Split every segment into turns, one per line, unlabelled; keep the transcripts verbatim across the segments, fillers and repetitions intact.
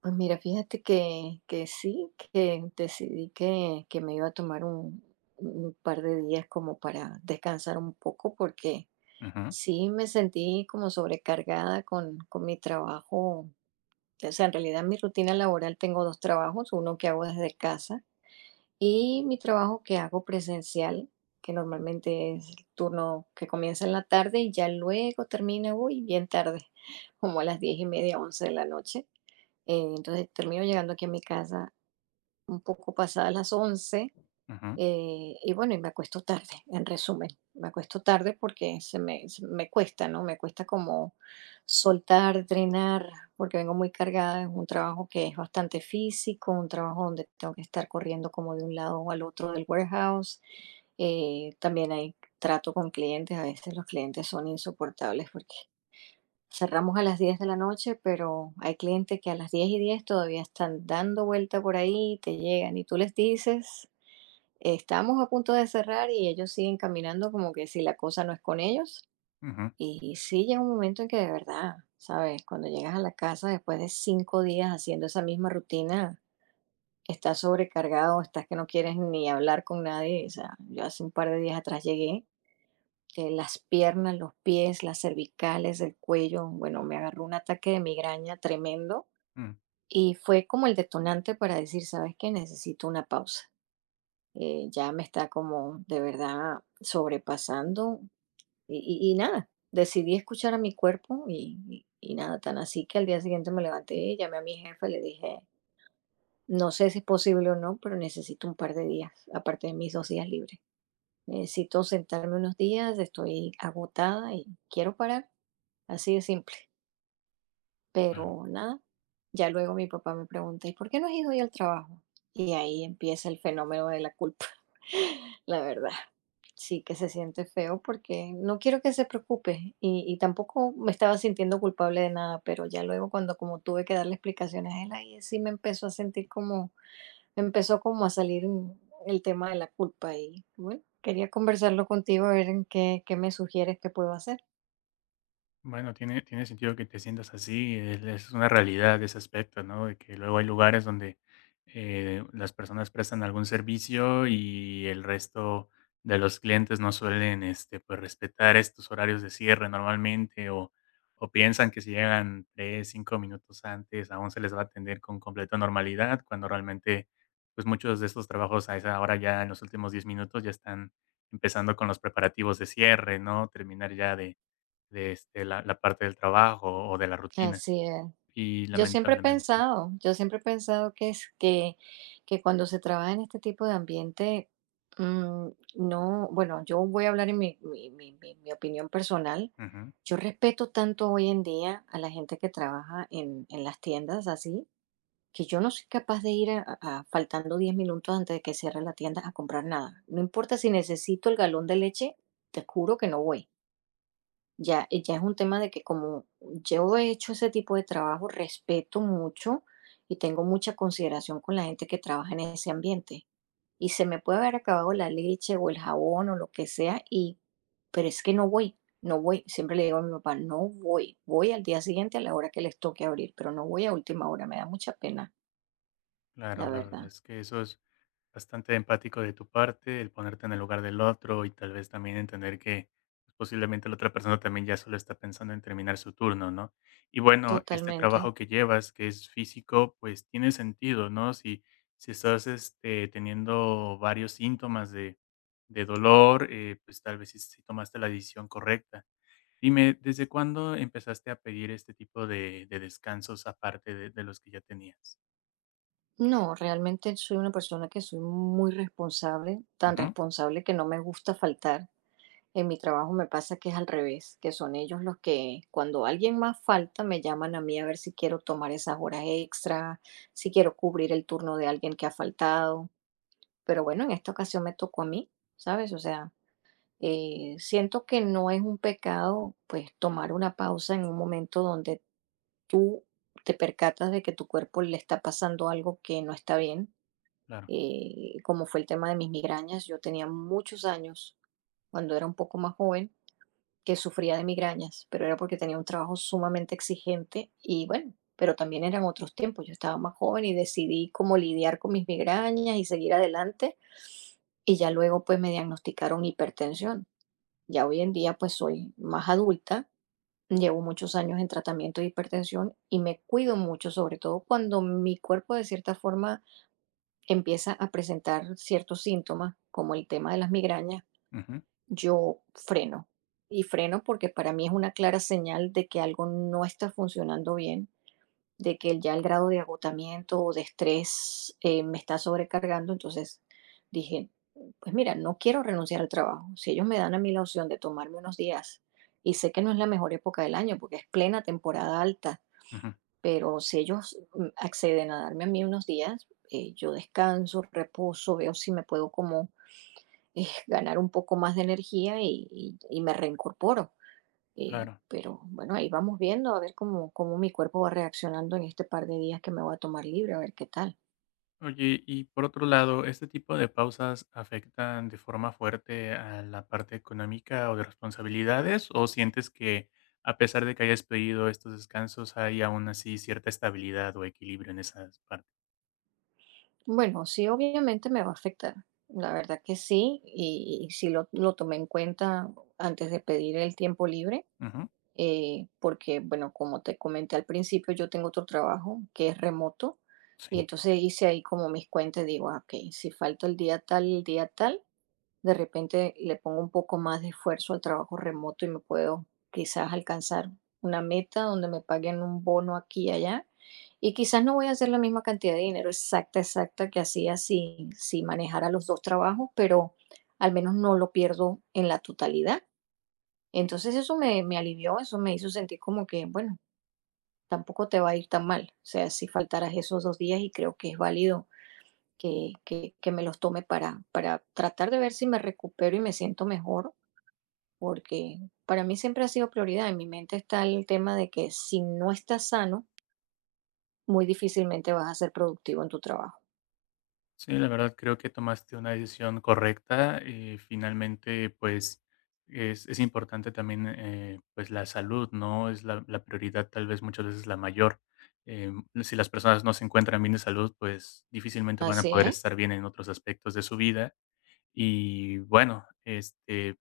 Pues mira, fíjate que, que sí, que decidí que, que me iba a tomar un, un par de días como para descansar un poco, porque
Ujú,
sí me sentí como sobrecargada con, con mi trabajo. O sea, en realidad mi rutina laboral tengo dos trabajos, uno que hago desde casa y mi trabajo que hago presencial, que normalmente es el turno que comienza en la tarde y ya luego termina, uy, bien tarde, como a las diez y media, once de la noche. Eh, entonces termino llegando aquí a mi casa un poco pasadas las once,
ujú,
eh, y bueno, y me acuesto tarde, en resumen, me acuesto tarde porque se me, se me cuesta, ¿no? Me cuesta como soltar, drenar, porque vengo muy cargada, es un trabajo que es bastante físico, un trabajo donde tengo que estar corriendo como de un lado al otro del warehouse. Eh, también hay trato con clientes, a veces los clientes son insoportables porque cerramos a las diez de la noche, pero hay clientes que a las diez y diez todavía están dando vuelta por ahí, te llegan y tú les dices, estamos a punto de cerrar y ellos siguen caminando como que si la cosa no es con ellos.
ujú,
Y sí llega un momento en que de verdad, ¿sabes? Cuando llegas a la casa después de cinco días haciendo esa misma rutina, estás sobrecargado, estás que no quieres ni hablar con nadie. O sea, yo hace un par de días atrás llegué, eh, las piernas, los pies, las cervicales, el cuello. Bueno, me agarró un ataque de migraña tremendo
mm,
y fue como el detonante para decir, ¿sabes qué? Necesito una pausa. Eh, ya me está como de verdad sobrepasando y, y- y nada, decidí escuchar a mi cuerpo y, y- y nada, tan así que al día siguiente me levanté, llamé a mi jefe, le dije, no sé si es posible o no, pero necesito un par de días, aparte de mis dos días libres. Necesito sentarme unos días, estoy agotada y quiero parar. Así de simple.
claro.
Pero nada, ya luego mi papá me pregunta, ¿y por qué no has ido hoy al trabajo? Y ahí empieza el fenómeno de la culpa, la verdad. Sí que se siente feo porque no quiero que se preocupe y, y tampoco me estaba sintiendo culpable de nada, pero ya luego cuando como tuve que darle explicaciones a él, ahí sí me empezó a sentir como, me empezó como a salir un- el tema de la culpa y bueno, quería conversarlo contigo, a ver en qué, qué me sugieres que puedo hacer.
Bueno, tiene, tiene sentido que te sientas así, es, es una realidad ese aspecto, ¿no? De que luego hay lugares donde eh, las personas prestan algún servicio y el resto de los clientes no suelen este, pues, respetar estos horarios de cierre normalmente o, o piensan que si llegan tres, cinco minutos antes aún se les va a atender con completa normalidad, cuando realmente pues muchos de estos trabajos a esa hora ya en los últimos diez minutos ya están empezando con los preparativos de cierre, ¿no? Terminar ya de de, este, la la parte del trabajo o de la rutina.
Así es.
Y
Yo siempre he
lamentablemente
pensado, yo siempre he pensado que es que, que cuando se trabaja en este tipo de ambiente, mm, no, bueno, yo voy a hablar en mi, mi, mi- mi- mi opinión personal.
ujú,
Yo respeto tanto hoy en día a la gente que trabaja en, en las tiendas así, que yo no soy capaz de ir a, a- faltando diez minutos antes de que cierre la tienda a comprar nada. No importa si necesito el galón de leche, te juro que no voy. Ya, eh, ya es un tema de que como yo he hecho ese tipo de trabajo, respeto mucho y tengo mucha consideración con la gente que trabaja en ese ambiente. Y se me puede haber acabado la leche o el jabón o lo que sea, y, pero es que no voy, no voy. Siempre le digo a mi papá, no voy, voy al día siguiente a la hora que les toque abrir, pero no voy a última hora, me da mucha pena, la
claro, la verdad
verdad,
es que eso es bastante empático de tu parte, el ponerte en el lugar del otro y tal vez también entender que pues, posiblemente la otra persona también ya solo está pensando en terminar su turno, ¿no? Y bueno, este
totalmente.
trabajo que llevas, que es físico, pues tiene sentido, ¿no? Si si estás, este, teniendo varios síntomas de de dolor, eh, pues tal vez si sí tomaste la decisión correcta. Dime, ¿desde cuándo empezaste a pedir este tipo de de descansos aparte de de los que ya tenías?
No, realmente soy una persona que soy muy responsable, tan
Ujú,
responsable que no me gusta faltar. En mi trabajo me pasa que es al revés, que son ellos los que cuando alguien más falta me llaman a mí a ver si quiero tomar esas horas extra, si quiero cubrir el turno de alguien que ha faltado. Pero bueno, en esta ocasión me tocó a mí, ¿sabes? O sea, eh, siento que no es un pecado pues tomar una pausa en un momento donde tú te percatas de que tu cuerpo le está pasando algo que no está bien,
claro.
eh, como fue el tema de mis migrañas. Yo tenía muchos años cuando era un poco más joven que sufría de migrañas, pero era porque tenía un trabajo sumamente exigente y bueno, pero también eran otros tiempos. Yo estaba más joven y decidí cómo lidiar con mis migrañas y seguir adelante y ya luego pues me diagnosticaron hipertensión. Ya hoy en día pues soy más adulta, llevo muchos años en tratamiento de hipertensión y me cuido mucho, sobre todo cuando mi cuerpo de cierta forma empieza a presentar ciertos síntomas, como el tema de las migrañas,
Ujú,
yo freno. Y freno porque para mí es una clara señal de que algo no está funcionando bien, de que el- ya el grado de agotamiento o de estrés, eh, me está sobrecargando. Entonces dije, pues mira, no quiero renunciar al trabajo. Si ellos me dan a mí la opción de tomarme unos días, y sé que no es la mejor época del año porque es plena temporada alta,
ujú,
pero si ellos mm, acceden a darme a mí unos días, eh, yo descanso, reposo, veo si me puedo como eh, ganar un poco más de energía y, y- y me reincorporo. Eh,
claro.
pero bueno, ahí vamos viendo a ver cómo, cómo mi cuerpo va reaccionando en este par de días que me voy a tomar libre, a ver qué tal.
Oye, y por otro lado, ¿este tipo de pausas afectan de forma fuerte a la parte económica o de responsabilidades? ¿O sientes que a pesar de que hayas pedido estos descansos, hay aún así cierta estabilidad o equilibrio en esas partes?
Bueno, sí, obviamente me va a afectar. La verdad que sí, y, y sí lo, lo tomé en cuenta antes de pedir el tiempo libre,
Ujú,
eh, porque bueno, como te comenté al principio, yo tengo otro trabajo que es remoto, y
sí.
entonces hice ahí como mis cuentas, digo, ah, ok, si falta el día tal, el día tal, de repente le pongo un poco más de esfuerzo al trabajo remoto y me puedo quizás alcanzar una meta donde me paguen un bono aquí y allá. Y quizás no voy a hacer la misma cantidad de dinero exacta, exacta que hacía si, si manejara los dos trabajos, pero al menos no lo pierdo en la totalidad. Entonces eso me, me alivió, eso me hizo sentir como que, bueno, tampoco te va a ir tan mal. O sea, si faltaras esos dos días y creo que es válido que, que, que me los tome para, para tratar de ver si me recupero y me siento mejor porque para mí siempre ha sido prioridad. En mi mente está el tema de que si no estás sano, muy difícilmente vas a ser productivo en tu trabajo.
Sí, la verdad creo que tomaste una decisión correcta. Eh, finalmente, pues es, es importante también eh, pues la salud, ¿no? Es la, la prioridad tal vez muchas veces la mayor. Eh, si las personas no se encuentran bien de salud, pues difícilmente van a
Así
poder
es.
estar bien en otros aspectos de su vida. Y bueno, este,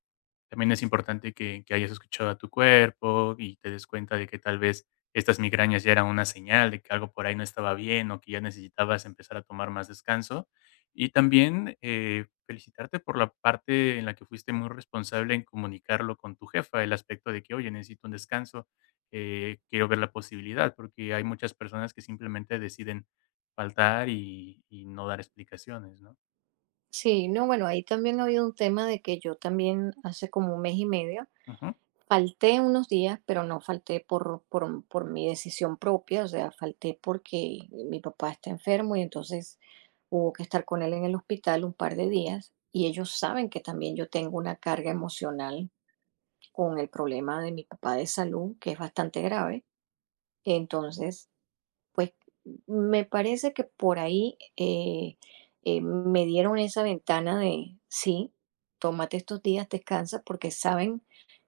también es importante que que hayas escuchado a tu cuerpo y te des cuenta de que tal vez estas migrañas ya eran una señal de que algo por ahí no estaba bien o que ya necesitabas empezar a tomar más descanso. Y también, eh, felicitarte por la parte en la que fuiste muy responsable en comunicarlo con tu jefa, el aspecto de que: "Oye, necesito un descanso, eh, quiero ver la posibilidad", porque hay muchas personas que simplemente deciden faltar y y no dar explicaciones, ¿no?
Sí, no, bueno, ahí también ha habido un tema de que yo también hace como un mes y medio
Ujú.
falté unos días, pero no falté por, por, por mi decisión propia, o sea, falté porque mi papá está enfermo y entonces hubo que estar con él en el hospital un par de días y ellos saben que también yo tengo una carga emocional con el problema de mi papá de salud, que es bastante grave. Entonces, pues, me parece que por ahí, eh, eh, me dieron esa ventana de sí, tómate estos días, descansa, porque saben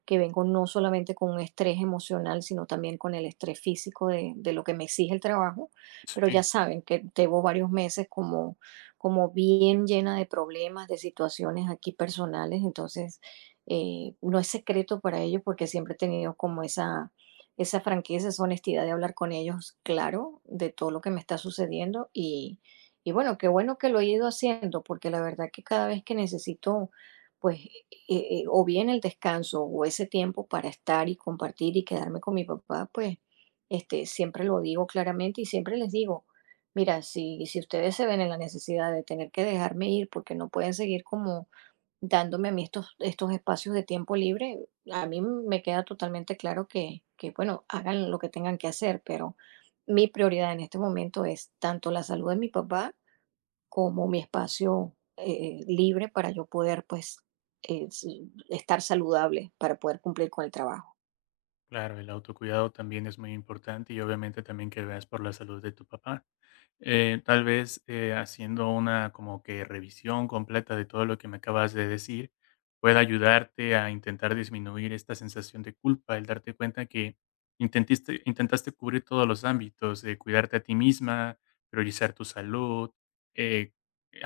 que vengo no solamente con un estrés emocional, sino también con el estrés físico de, de lo que me exige el trabajo, pero ya
Sí.
saben que llevo varios meses como, como, bien llena de problemas, de situaciones aquí personales, entonces eh, no es secreto para ellos porque siempre he tenido como esa, esa franqueza, esa honestidad de hablar con ellos, claro, de todo lo que me está sucediendo y, y bueno, qué bueno que lo he ido haciendo, porque la verdad que cada vez que necesito, pues, eh, eh, o bien el descanso o ese tiempo para estar y compartir y quedarme con mi papá, pues, este, siempre lo digo claramente y siempre les digo, mira, si, si ustedes se ven en la necesidad de tener que dejarme ir porque no pueden seguir como dándome a mí estos, estos espacios de tiempo libre, a mí me queda totalmente claro que que, bueno, hagan lo que tengan que hacer, pero mi prioridad en este momento es tanto la salud de mi papá como mi espacio, eh, eh, libre para yo poder, pues, es estar saludable para poder cumplir con el trabajo.
Claro, el autocuidado también es muy importante y obviamente también que veas por la salud de tu papá. Eh, tal vez eh, haciendo una como que revisión completa de todo lo que me acabas de decir pueda ayudarte a intentar disminuir esta sensación de culpa, el darte cuenta que intentiste, intentaste cubrir todos los ámbitos, de cuidarte a ti misma, priorizar tu salud, eh,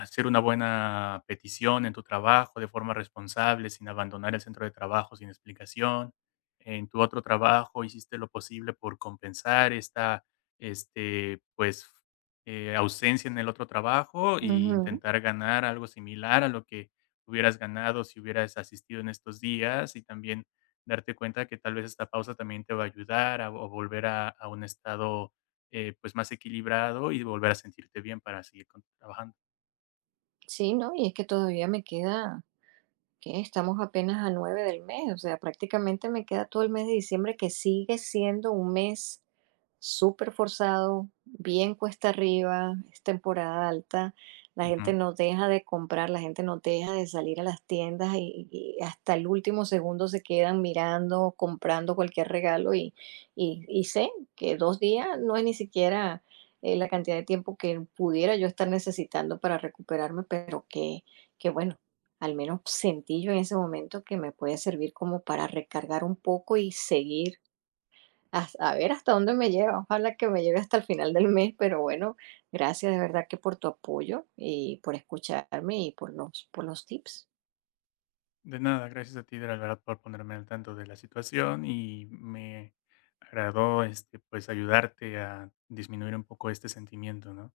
hacer una buena petición en tu trabajo de forma responsable, sin abandonar el centro de trabajo sin explicación en tu otro trabajo hiciste lo posible por compensar esta, este, pues, eh, ausencia en el otro trabajo y
Ujú.
intentar ganar algo similar a lo que hubieras ganado si hubieras asistido en estos días y también darte cuenta que tal vez esta pausa también te va a ayudar a, o volver a, a un estado eh, pues más equilibrado y volver a sentirte bien para seguir con- trabajando.
Sí, no, y es que todavía me queda, que estamos apenas a nueve del mes, o sea, prácticamente me queda todo el mes de diciembre, que sigue siendo un mes súper forzado, bien cuesta arriba, es temporada alta, la gente
Ujú.
no deja de comprar, la gente no deja de salir a las tiendas y, y hasta el último segundo se quedan mirando, comprando cualquier regalo y, y, y sé que dos días no es ni siquiera eh, la cantidad de tiempo que pudiera yo estar necesitando para recuperarme, pero que, que bueno. Al menos sentí yo en ese momento que me puede servir como para recargar un poco y seguir As- a ver hasta dónde me lleva. Ojalá que me lleve hasta el final del mes, pero bueno, gracias de verdad que por tu apoyo y por escucharme y por los, por los tips.
De nada, gracias a ti, de la verdad, por ponerme al tanto de la situación y me agradó, este, pues, ayudarte a disminuir un poco este sentimiento, ¿no?